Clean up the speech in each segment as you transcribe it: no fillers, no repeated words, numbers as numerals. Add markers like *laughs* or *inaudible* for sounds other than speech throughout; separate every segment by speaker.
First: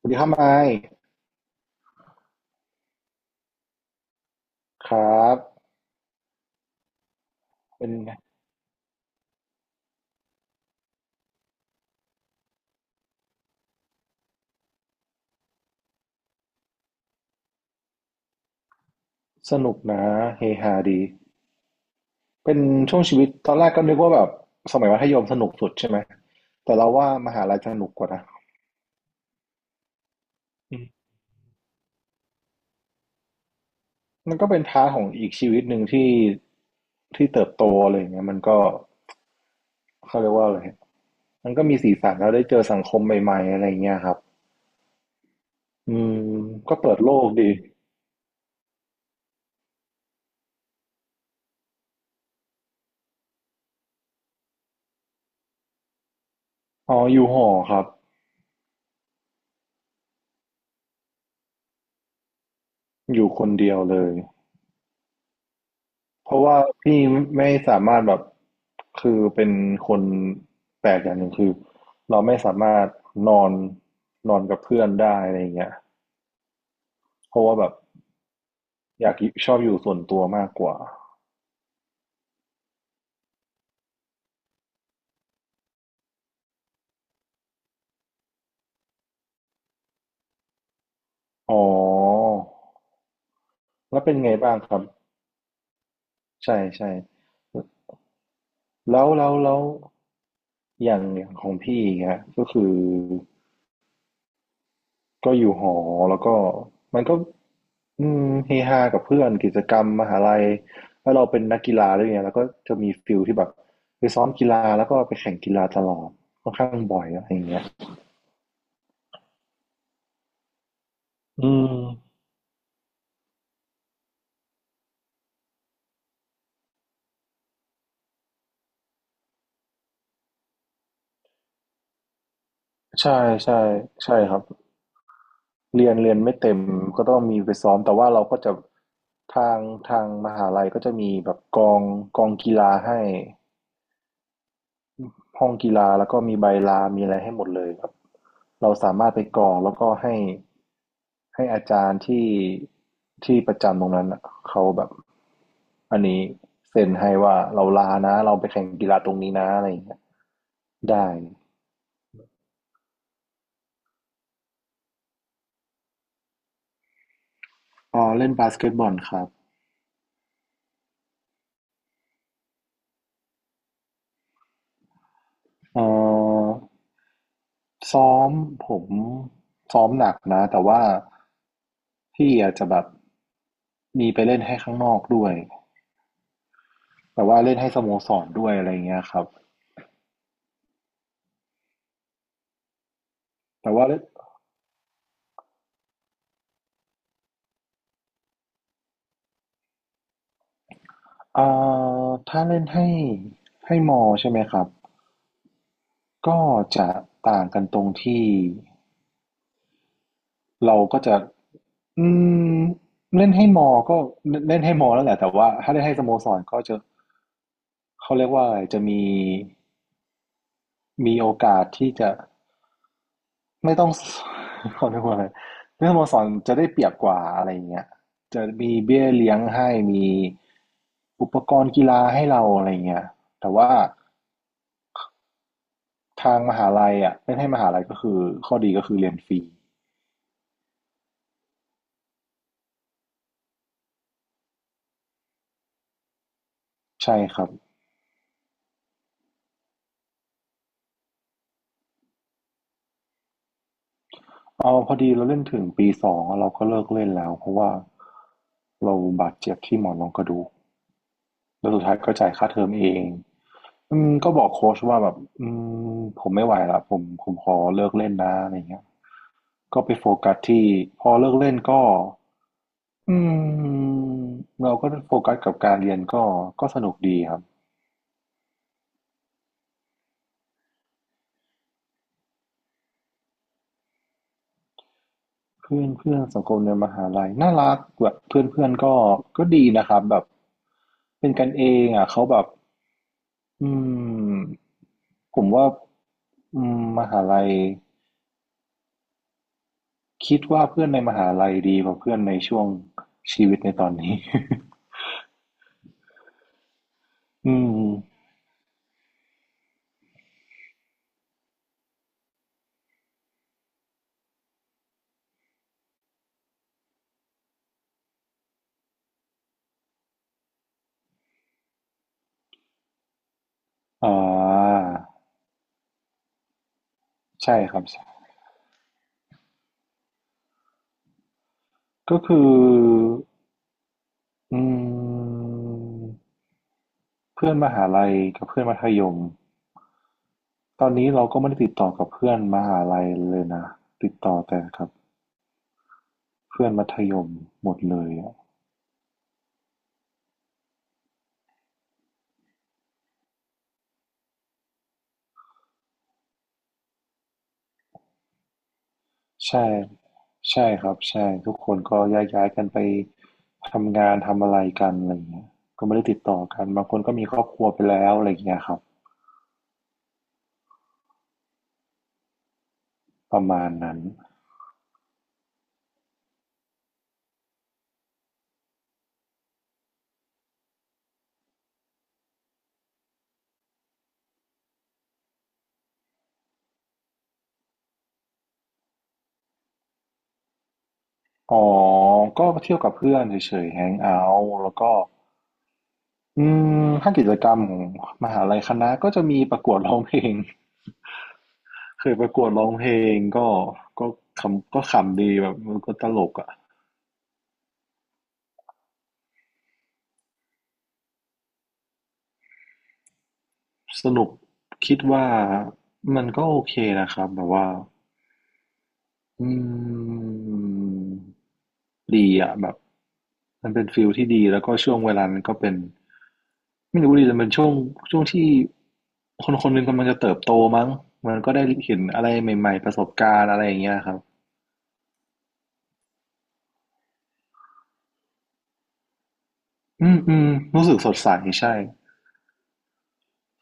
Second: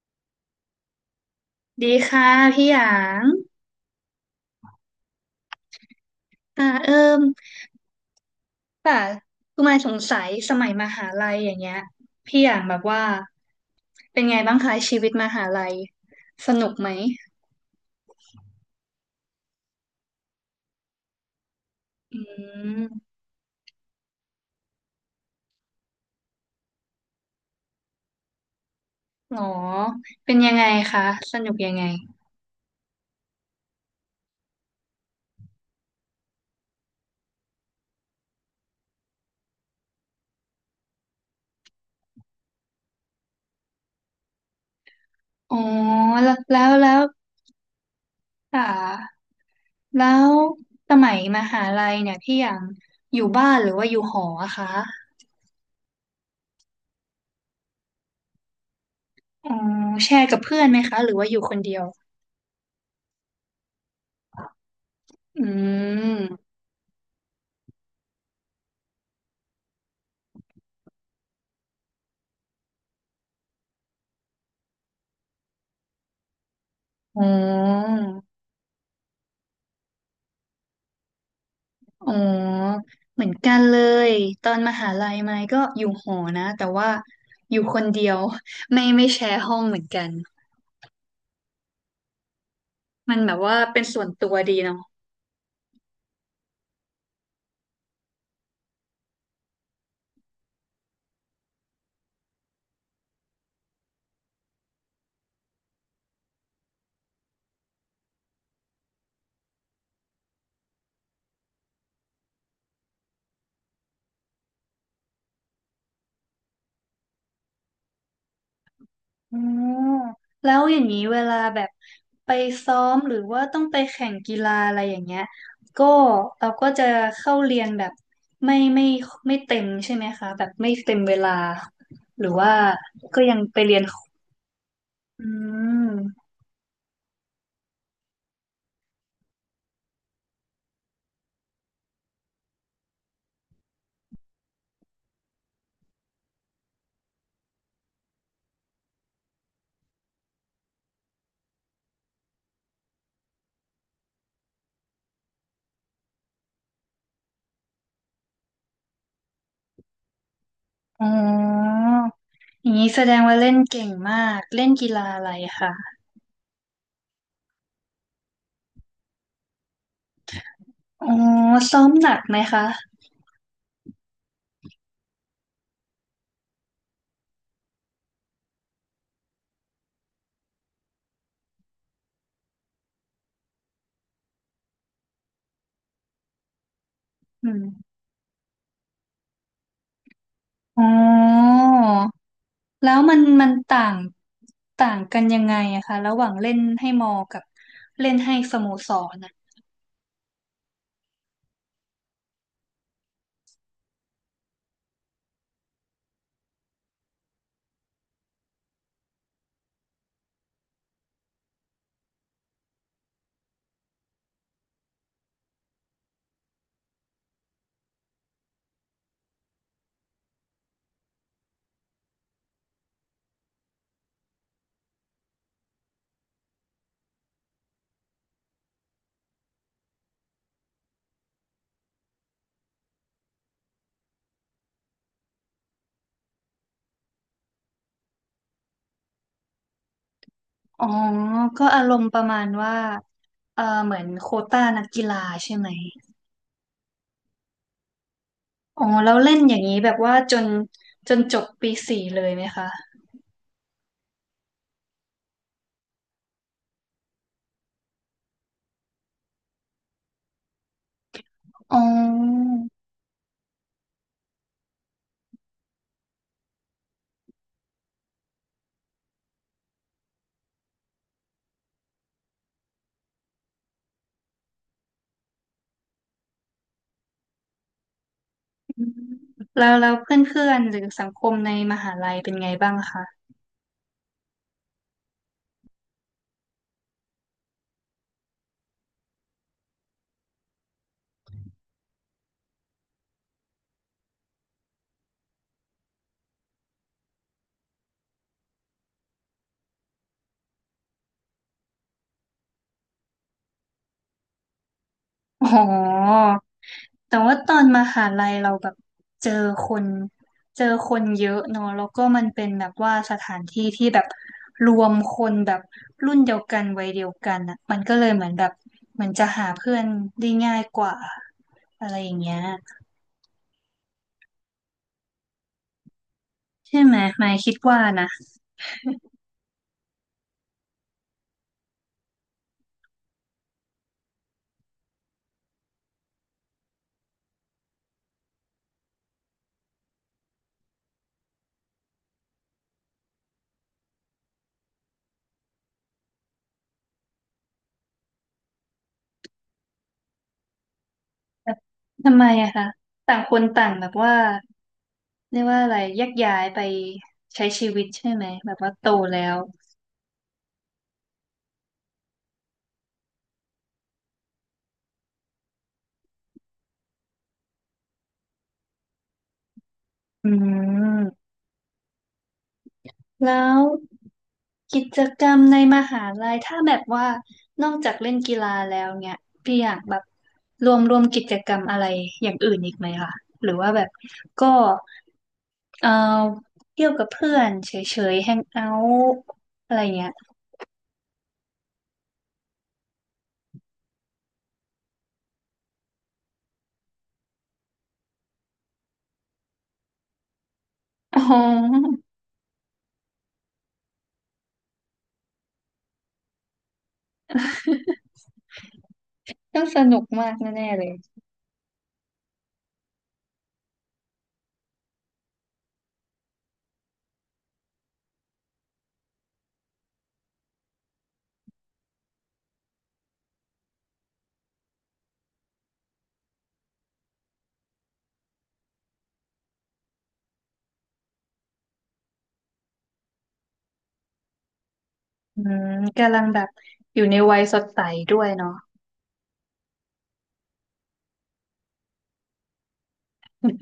Speaker 1: สวัสดีครับไมค์
Speaker 2: ดีค่ะพี่หยาง
Speaker 1: ครับ
Speaker 2: อ่าเอิ่ม
Speaker 1: เป็นไง
Speaker 2: ป่ะคือมายสงสัยสมัยมหาลัยอย่างเงี้ยพี่หยางแบบว่าเป็นไงบ้างคะชีวิตมหาลัยสนุกไหม
Speaker 1: สนุกนะเฮฮาดี
Speaker 2: อื
Speaker 1: เป็นช่วง
Speaker 2: ม
Speaker 1: ชีวิตตอนแรกก็นึกว่าแบบสมัยมัธยมสนุกสุดใช่ไหมแต่เราว่ามหาลัยสนุกกว่านะ
Speaker 2: หรอเป็นยังไง
Speaker 1: อืม
Speaker 2: คะสนุกยังไง
Speaker 1: มันก็เป็นพาร์ทของอีกชีวิตหนึ่งที่เติบโตอะไรอย่างเงี้ยมันก็เขาเรียกว่าอะไรมันก็มีสีสันแล้วได้เจอสังคมใหม่ๆอะไรอย่างเงี้ยครับ
Speaker 2: อ๋อ
Speaker 1: อืม
Speaker 2: แล้วแล้ว
Speaker 1: ก็
Speaker 2: แล้
Speaker 1: เปิด
Speaker 2: ว
Speaker 1: โลกดี
Speaker 2: อ่าแล้วสมัยมหาลัยเนี่ยพี่หยางอยู่บ้านหรือว่าอยู่หออะคะ
Speaker 1: อ๋ออยู่หอครับ
Speaker 2: อ๋อแชร์กับเพื่อนไหมคะหรือว่าอยู่คนเดียว
Speaker 1: อยู่คนเดียวเลย
Speaker 2: อื
Speaker 1: เพราะ
Speaker 2: ม
Speaker 1: ว่าพี่ไม่สามารถแบบคือเป็นคนแปลกอย่างหนึ่งคือเราไม่สามารถนอนนอนกับเพื่อนได้อะไรอย่างเงี้ย
Speaker 2: อ๋
Speaker 1: เพราะว่าแบบ
Speaker 2: อ
Speaker 1: อยากชอบอยู่ส่วนตัวมากกว่า
Speaker 2: อ๋อเหมือนกันเลยตอนมหาลัยไม้ก็อยู่หอนะแต่ว่าอยู่คนเดียว *laughs* ไม่แชร์ห้องเหมือนกัน
Speaker 1: อ๋อ
Speaker 2: มันแบบว่าเป็น
Speaker 1: แล้
Speaker 2: ส่
Speaker 1: ว
Speaker 2: วน
Speaker 1: เป็น
Speaker 2: ตั
Speaker 1: ไง
Speaker 2: วดี
Speaker 1: บ้างค
Speaker 2: เนาะ
Speaker 1: รับใช่ใช่แล้วแล้วแล้วอย่างของพี่อย่างเงี้ยก็คือ ก็อยู่หอแล้วก็มันก็อืมเฮฮากับเพื่อนกิจกรรมมหาลัยแล้วเราเป็นนักกีฬาด้วยไงแล้วก็จะมีฟิลที่แบบไปซ้อมกีฬาแล้วก็ไปแข่งกีฬาตลอดค่อนข้างบ่อยอะไรอย่างเงี้ย
Speaker 2: อ๋อแล้วอย่างนี้เวลา
Speaker 1: อื
Speaker 2: แบ
Speaker 1: ม
Speaker 2: บไปซ้อมหรือว่าต้องไปแข่งกีฬาอะไรอย่างเงี้ยก็เราก็จะเข้าเรียนแบบไม่ไม่ไม่เต็มใช่ไหมคะแบบไม่เต็มเวลาหรือว่า
Speaker 1: ใช่
Speaker 2: ก็ยัง
Speaker 1: ใช่
Speaker 2: ไปเรียน
Speaker 1: ใช่ครับ
Speaker 2: อื
Speaker 1: เรียน
Speaker 2: ม
Speaker 1: ไม่เต็มก็ต้องมีไปซ้อมแต่ว่าเราก็จะทางมหาลัยก็จะมีแบบกองกีฬาให้ ห้องกีฬาแล้วก็มีใบลา มีอะไรให้หมดเลยครับเราสามารถไปกรอกแล้วก็ให้อาจารย์ที่ประจำตรงนั้นน่ะเขาแบบอันนี้เซ็นให้ว่าเราลานะเราไปแข่งกีฬาตรงนี้นะอะไรอย่างเงี้ย
Speaker 2: อ๋
Speaker 1: ได้
Speaker 2: ออย่างนี้แสดงว่าเล่นเก่งมาก เล่นกีฬาอะไรคะ
Speaker 1: อ๋อเล่นบาสเกตบอลครับ
Speaker 2: อ๋อซ้อมหนักไหมคะ
Speaker 1: เอ่อซ้อมผมซ้อมหนักนะแต่ว่าพี่อาจจะแบบมีไปเล่นให้ข้างนอกด้วยแต่ว่า
Speaker 2: อื
Speaker 1: เล่น
Speaker 2: ม
Speaker 1: ให้สโมสรด้วยอะไรอย่างเงี้ยครับ
Speaker 2: อ๋อแล้วมัน
Speaker 1: แต่
Speaker 2: ต่า
Speaker 1: ว่า
Speaker 2: ง
Speaker 1: เล่น
Speaker 2: ต่างกันยังไงอะคะ ระหว่างเล่นให้มอกับเล่นให้สโมสรอะ
Speaker 1: เอ่ถ้าเล่นให้มอใช่ไหมครับก็จะต่างกันตรงที่เราก็จะอืมเล่นให้มอก็เล่นให้มอแล้วแหละแต่ว่าถ้าเล่นให้สโมสรก็จะเขาเรียกว่าอะไรจะมีโอกาสที่จะไม่ต้อง *laughs* เขาเรียกว่าอะไรเล่นสโมสรจะได้เปรียบกว่าอะไรอย่างเงี้ยจะมีเบี้ยเลี้ยงให้มีอุปกรณ์กีฬาให้เราอะไรอย่างเงี้ยแต่ว่า ทางมหาลัยอะเล่นให้มหาลัยก็คือข้อดีก็คือเรียนฟรี
Speaker 2: อ๋อก็อารมณ์ประมาณว่าเออเหมือนโควต้านักกีฬาใช่ไหม
Speaker 1: ใช่ครับ
Speaker 2: อ๋อแล้วเล่นอย่างนี้แบบว่าจนจนจบปีสี่เลยไหมคะ
Speaker 1: เอาพอดีเราเล่นถึงปี2องวเราก็เลิกเล่นแล้วเพราะว่าเราบาดเจ็บที่หมอนรองกระดูกแล้ว
Speaker 2: อ๋
Speaker 1: สุดท้ายก็จ่ายค่า
Speaker 2: อ
Speaker 1: เทอมเองอืมก็บอกโค้ชว่าแบบอืมผมไม่ไหวละผมขอเลิกเล่นนะอะไรเงี้ยก็ไปโฟกัสที่พอเลิกเล่นก็อืมเราก็โฟกัสกับการเรียนก็สนุกดีครับ
Speaker 2: อืมแล้วแล้วเพื่อนๆหรือสังคมในมหาลัยเป็นไงบ้างคะ
Speaker 1: เพื่อนเพื่อนสังคมในมหาลัยน่ารักแบบเพื่อนเพื่อนก็ดีนะครับแบบเป็นกันเองอ่ะเขาแบบอืมผมว่าอืมมหาลัยคิดว่าเพื่อนในมหาลัยดีกว่าเพื่อนในช่วงชีวิตในตอนนี้
Speaker 2: อ๋อแต่ว่า
Speaker 1: *laughs*
Speaker 2: ตอ
Speaker 1: อื
Speaker 2: นม
Speaker 1: ม
Speaker 2: หาลัยเราแบบเจอคนเจอคนเยอะเนอะแล้วก็มันเป็นแบบว่าสถานที่ที่แบบรวมคนแบบรุ่นเดียวกันวัยเดียวกันอ่ะมันก็เลยเหมือนแบบเหมือนจะหาเพื่อนได้ง่ายกว่าอะไรอย่างเงี้ย
Speaker 1: อ่า
Speaker 2: ใช่ไหมหมายคิ
Speaker 1: ใช่
Speaker 2: ด
Speaker 1: ค
Speaker 2: ว่า
Speaker 1: รับ
Speaker 2: นะ
Speaker 1: ก็คืออืมเพื่อนมหาลัยกับเพื่อนมัธยมตอนนี้เราก็ไม่ได้ติดต่อกับเพื่อนมหาลัยเลยนะติดต่อแต่กับ เพื่อนมัธยมหมดเลยอะ
Speaker 2: แบบทำไมอะคะต่างคนต่างแบบว่าเรียกว่าอะไรแยกย้ายไปใช้ชีวิตใช่ไหมแบบว่าโตแล้ว
Speaker 1: ใช่ใช่ครับใช่ทุกคนก็แยกย้ายกันไปทำงานทำอะไรกันอะไรเงี้ยก็ไม่ได้ติดต่อกันบางคนก็มีครอบครัวไปแล้วอะไรเงี้ยครับ
Speaker 2: อืมแล้
Speaker 1: ประ
Speaker 2: ว
Speaker 1: มาณนั้น
Speaker 2: กิจกรรมในมหาลัยถ้าแบบว่านอกจากเล่นกีฬาแล้วเนี่ยพี่อยากแบบรวมกิจกรรมอะไรอย่างอื่นอีกไหมคะหรือว่าแบบก็เอ่อเที่ยวกับเพื่อนเฉยๆแฮงเอาท์อะไรเงี้ย
Speaker 1: อ๋อก็เที่ยวกับเพื่อนเฉยๆแฮงเอาท์แล้วก็อืมถ้ากิจกรรมของมหาลัยคณะก็จะมีประกวดร้องเพลง
Speaker 2: อ๋อ
Speaker 1: เคยประกวดร้องเพลงก็ก็ขำก็ขำดีแบบมันก็ตลกอะ
Speaker 2: ต้องสนุกมากแน่ๆเลย
Speaker 1: สรุปคิดว่ามันก็โอเคนะครับแบบว่าอืมดีอะแบบมันเป็นฟิลที่ดีแล้วก็ช่วงเวลานั้นก็เป็นไม่รู้ดิแต่เป็นช่วงที่คนคนหนึ่งกำลังจะเติบโตมั้งมันก็ได้เห็นอะไรใหม่ๆประสบการณ์อะไรอย่างเงี้ยครับ
Speaker 2: อืมกำลังแบบอยู่ในวัยสดใสด้วยเนาะ
Speaker 1: อืมอืมรู้สึกสดใสใช่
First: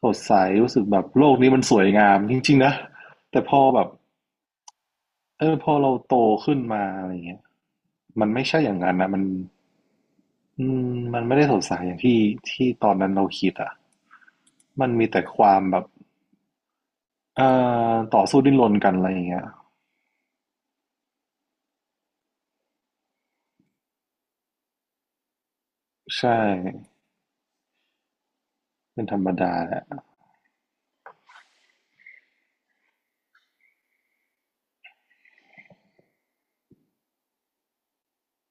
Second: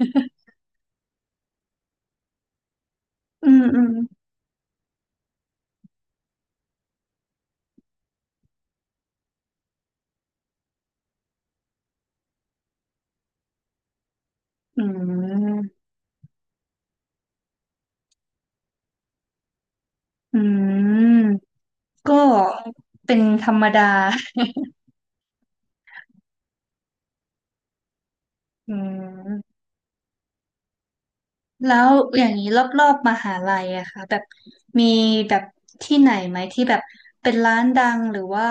Speaker 1: สดใสรู้สึกแบบโลกนี้มันสวยงามจริงๆนะแต่
Speaker 2: อื
Speaker 1: พ
Speaker 2: ม
Speaker 1: อ
Speaker 2: อื
Speaker 1: แบบ
Speaker 2: ม
Speaker 1: เออพอเราโตขึ้นมาอะไรเงี้ยมันไม่ใช่อย่างนั้นนะมันอืมมันไม่ได้สดใสอย่างที่ตอนนั้นเราคิดอ่ะ
Speaker 2: อื
Speaker 1: มันมีแต่ความ
Speaker 2: ม
Speaker 1: แบบเอ่ต่อสู้ดิ้นรนกันอะไรอย่างเงี้ย
Speaker 2: อืมก็เป็นธรรมดา
Speaker 1: ใช่
Speaker 2: อื
Speaker 1: เป็นธรรมดา
Speaker 2: ม
Speaker 1: แหละ
Speaker 2: แล้วอย่างนี้รอบๆมหาลัยอะค่ะแบบมีแบบที่ไหนไหมที่แบบเป็นร้านดังหรือว่า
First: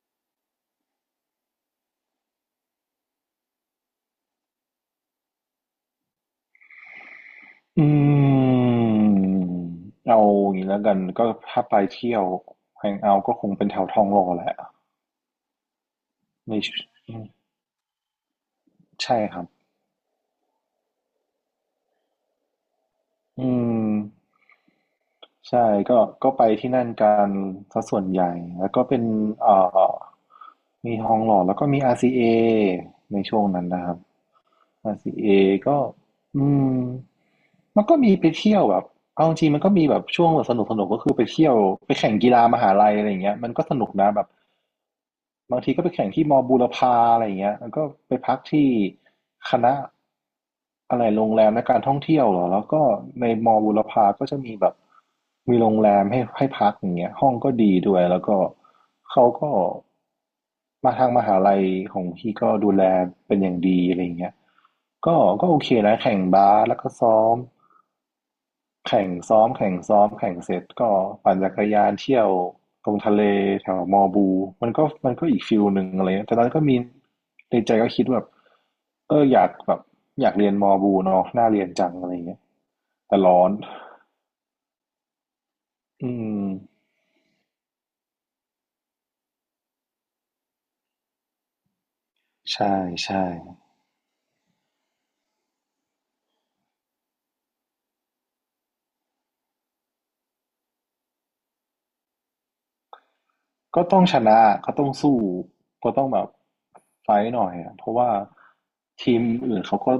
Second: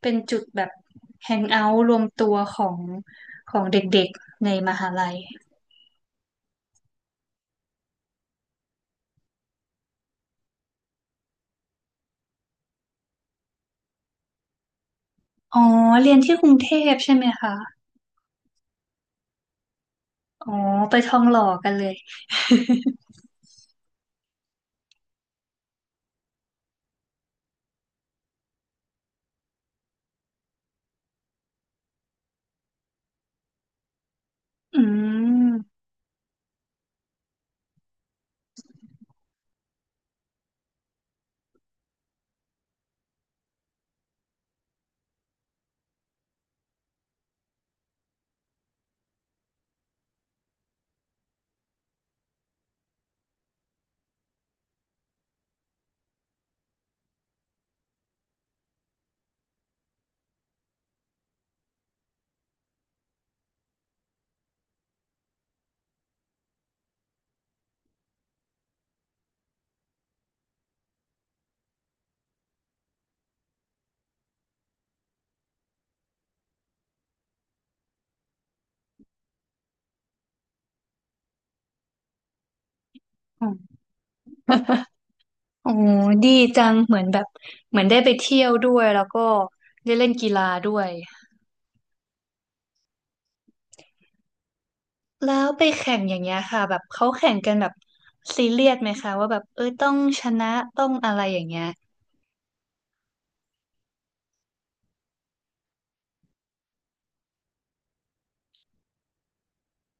Speaker 2: เป็นจุดแบบแฮงเอาท์รวมตัวของของเด็กๆในมหาลัย
Speaker 1: อืมเอาอย่างนี้แล้วกันก็ถ้าไปเที่ยวแฮงเอาท์ก็คงเป็นแถวทองหล่อแหละ
Speaker 2: อ๋อเรียนที่กรุ
Speaker 1: ใน
Speaker 2: งเทพใช่ไหมคะ
Speaker 1: ใช่ครับ
Speaker 2: อ๋อไปทองหล่อกันเลย
Speaker 1: อืม ใช่ก็ไปที่นั่นกันซะส่วนใหญ่แล้วก็เป็นเอ่อมีทองหล่อแล้วก็มี RCA ในช่วงนั้นนะครับ
Speaker 2: อื
Speaker 1: RCA ก็
Speaker 2: ม
Speaker 1: อืมมันก็มีไปเที่ยวแบบเอาจริงๆมันก็มีแบบช่วงแบบสนุกก็คือไปเที่ยวไปแข่งกีฬามหาลัยอะไรอย่างเงี้ยมันก็สนุกนะแบบ บางทีก็ไปแข่งที่มอบูรพาอะไรอย่างเงี้ยแล้วก็ไปพักที่คณะอะไรโรงแรมและการท่องเที่ยวเหรอแล้วก็ในมอบูรพาก็จะมีแบบมีโรงแรมให้พักอย่างเงี้ยห้องก็ดีด้วยแล้วก็เขาก็มาทางมหาลัยของพี่ก็ดูแลเป็นอย่างดีอะไรอย่างเงี้ยก็โอเคนะแข่งบาสแล้วก็ซ้อม แข่งซ้อมแข่งซ้อมแข่งเสร็จก็ปั่นจักรยานเที่ยวตรงทะเลแถวมอบูมันก็อีกฟิลหนึ่งอะไรเงี้ยแต่ตอนนั้นก็มีในใจก็คิดว่าแบบเอออยากแบบอยากเรียนมอบูเนาะน่าเรียนจังอะไรเงี้ยแต่ร้อน
Speaker 2: โอ้
Speaker 1: อื
Speaker 2: ดี
Speaker 1: ม
Speaker 2: จังเหมือนแบบเหมือนได้ไปเที่ยวด้วย แล้วก็ได้เล่นกีฬาด้วย
Speaker 1: ใช่ใช่
Speaker 2: แล้วไปแข่งอย่างเงี้ยค่ะแบบเขาแข่งกันแบบซีเรียสไหมคะว่าแบบเอ้ยต้องชนะต้องอะไรอย่างเงี้ย
Speaker 1: ก็ต้องชนะก็ต้องสู้ก็ต้องแบบไฟท์หน่อยอะเพราะว่าทีมอื่นเขาก็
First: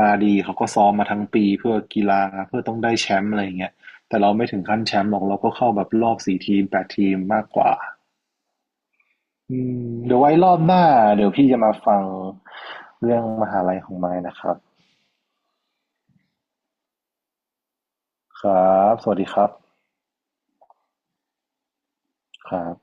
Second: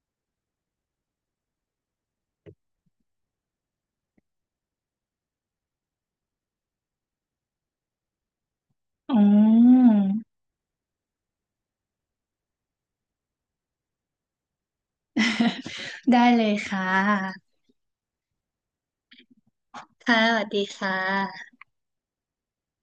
Speaker 1: มาดีเขาก็ซ้อมมาทั้งปีเพื่อกีฬาเพื่อต้องได้แชมป์อะไรอย่างเงี้ยแต่เราไม่ถึงขั้นแชมป์หรอกเราก็เข้าแบบรอบสี่ทีมแปดทีมมากกว่า
Speaker 2: อ๋
Speaker 1: อืม
Speaker 2: อ
Speaker 1: เดี๋ยวไว้รอบหน้าเดี๋ยวพี่จะมาฟังเรื่องมหาลัยของไม้นะครับ
Speaker 2: *laughs* ได้เลยค่ะ
Speaker 1: ครับสวัสดีครับ
Speaker 2: ค่ะ สวัสดีค่ะ
Speaker 1: ครับ